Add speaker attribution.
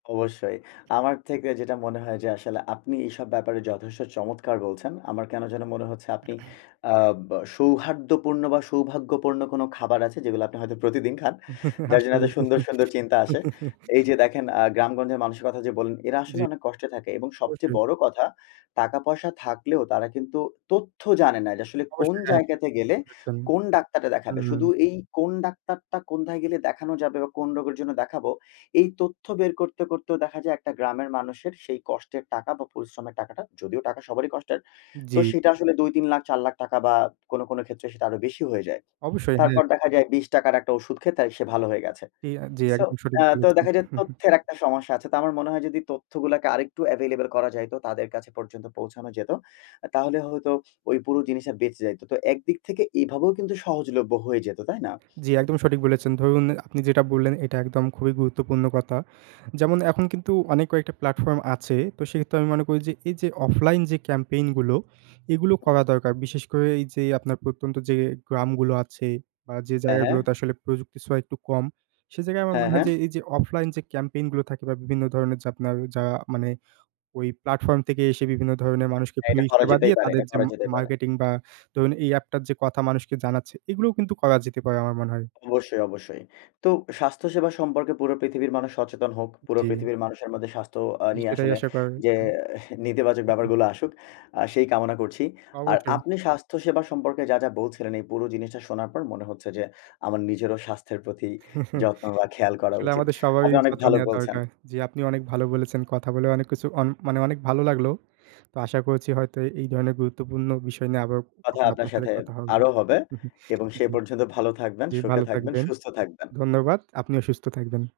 Speaker 1: অবশ্যই। আমার থেকে যেটা মনে হয় যে, আসলে আপনি এসব ব্যাপারে যথেষ্ট চমৎকার বলছেন। আমার কেনো যেন মনে হচ্ছে, আপনি আ বা সৌহার্দ্যপূর্ণ বা সৌভাগ্যপূর্ণ কোন খাবার আছে, যেগুলো আপনি হয়তো প্রতিদিন খান। যার জন্যে এত
Speaker 2: আসলেই।
Speaker 1: সুন্দর, সুন্দর চিন্তা আসে। এই যে দেখেন আ গ্রামগঞ্জের মানুষের কথা যে বললেন। এরা আসলে
Speaker 2: জ্বী।
Speaker 1: অনেক কষ্টে থাকে এবং সবচেয়ে
Speaker 2: অবশ্যই।
Speaker 1: বড় কথা, টাকা-পয়সা থাকলেও তারা কিন্তু তথ্য জানে না। যে আসলে কোন
Speaker 2: অবশ্যই। হ্যাঁ, [unintelligible]
Speaker 1: জায়গাতে
Speaker 2: ঠিক
Speaker 1: গেলে,
Speaker 2: বলেছেন।
Speaker 1: কোন ডাক্তারটা
Speaker 2: হু,
Speaker 1: দেখাবে?
Speaker 2: হুম।
Speaker 1: শুধু এই কোন ডাক্তারটা, কোনথায় গেলে দেখানো যাবে? বা কোন রোগের জন্য দেখাবো? এই তথ্য বের করতে, করতেও দেখা যায় একটা গ্রামের মানুষের সেই কষ্টের টাকা বা পরিশ্রমের টাকাটা, যদিও টাকা সবারই কষ্টের। তো
Speaker 2: জ্বী।
Speaker 1: সেটা আসলে ৳২-৩ লাখ ৳৪ লাখ বা কোনো কোনো ক্ষেত্রে সেটা আরো বেশি হয়ে যায়।
Speaker 2: অবশ্যই, হ্যাঁ।
Speaker 1: তারপর দেখা যায় ৳২০ টাকার একটা ঔষুধ খেয়ে তাই সে ভালো হয়ে গেছে।
Speaker 2: জ্বী, এক জ্বী,
Speaker 1: সো
Speaker 2: একদম সঠিক
Speaker 1: আ তো
Speaker 2: বলেছেন।
Speaker 1: দেখা যায় তথ্যের একটা সমস্যা আছে। তো আমার মনে হয় যদি তথ্যগুলাকে আরেকটু এভেইলেবল করা যাইত, তাদের কাছে পর্যন্ত পৌঁছানো যেত। তাহলে হয়তো ওই পুরো জিনিসে বেঁচে যাইত। তো একদিক থেকে এভাবেও কিন্তু সহজলভ্য হয়ে যেত, তাই না?
Speaker 2: জ্বী, একদম সঠিক বলেছেন। ধরুন আপনি যেটা বললেন, এটা একদম খুবই গুরুত্বপূর্ণ কথা। যেমন এখন কিন্তু অনেক কয়েকটা প্ল্যাটফর্ম আছে। তো সেক্ষেত্রে আমি মনে করি যে, এই যে অফলাইন যে ক্যাম্পেইন গুলো, এগুলো
Speaker 1: হু।
Speaker 2: করা দরকার। বিশেষ করে এই যে আপনার প্রত্যন্ত যে গ্রামগুলো আছে বা যে
Speaker 1: হ্যাঁ, হ্যাঁ।
Speaker 2: জায়গাগুলোতে আসলে প্রযুক্তির ছোঁয়া একটু কম। সে জায়গায় আমার
Speaker 1: হ্যাঁ,
Speaker 2: মনে হয়
Speaker 1: হ্যাঁ।
Speaker 2: যে এই যে, অফলাইন যে ক্যাম্পেইন গুলো থাকে বা বিভিন্ন ধরণের যে আপনার যা মানে, ওই প্লাটফর্ম থেকে এসে বিভিন্ন ধরনের মানুষকে
Speaker 1: হ্যাঁ,
Speaker 2: ফ্রি
Speaker 1: এটা করা
Speaker 2: সেবা
Speaker 1: যেতেই
Speaker 2: দিয়ে,
Speaker 1: পারে।
Speaker 2: তাদের
Speaker 1: এটা
Speaker 2: যে
Speaker 1: করা
Speaker 2: ম
Speaker 1: যেতে পারে।
Speaker 2: মার্কেটিং বা ধরুন এই এ্যাপ টার যে কথা মানুষকে জানাচ্ছে। এগুলোও কিন্তু করা যেতে পারে, আমার মনে হয়।
Speaker 1: অবশ্যই, অবশ্যই। তো স্বাস্থ্য সেবা সম্পর্কে পুরো পৃথিবীর মানুষ সচেতন হোক। পুরো
Speaker 2: জ্বী।
Speaker 1: পৃথিবীর মানুষের মধ্যে স্বাস্থ্য আ
Speaker 2: জ্বী,
Speaker 1: নিয়ে
Speaker 2: সেটাই
Speaker 1: আসলে
Speaker 2: আশা করে
Speaker 1: যে,
Speaker 2: হু।
Speaker 1: নেতিবাচক
Speaker 2: হু, হু।
Speaker 1: ব্যাপারগুলো আসুক, আ সেই কামনা করছি। আর
Speaker 2: অবশ্যই।
Speaker 1: আপনি স্বাস্থ্য সেবা সম্পর্কে যা, যা বলছিলেন। এই পুরো জিনিসটা শোনার পর মনে হচ্ছে যে, আমার নিজেরও স্বাস্থ্যের প্রতি যত্ন বা খেয়াল করা
Speaker 2: আসলে
Speaker 1: উচিত।
Speaker 2: আমাদের সবারই
Speaker 1: আপনি অনেক
Speaker 2: যত্ন
Speaker 1: ভালো
Speaker 2: নেওয়া
Speaker 1: বলছেন।
Speaker 2: দরকার। জ্বী, আপনি অনেক ভালো বলেছেন। কথা বলে অনেক কিছু, অনে মানে অনেক ভালো লাগলো। তো আশা করছি হয়তো এ এই ধরনের গুরুত্বপূর্ণ বিষয় নিয়ে, আবার
Speaker 1: কথা আপনার
Speaker 2: আপনার সাথে
Speaker 1: সাথে
Speaker 2: কথা হবে
Speaker 1: আরো হবে এবং সে
Speaker 2: জ্বী,
Speaker 1: পর্যন্ত ভালো থাকবেন,
Speaker 2: জ্বী,
Speaker 1: সুখে
Speaker 2: ভালো
Speaker 1: থাকবেন,
Speaker 2: থাকবেন।
Speaker 1: সুস্থ থাকবেন।
Speaker 2: ধন্যবাদ, আপনিও অসুস্থ থাকবেন।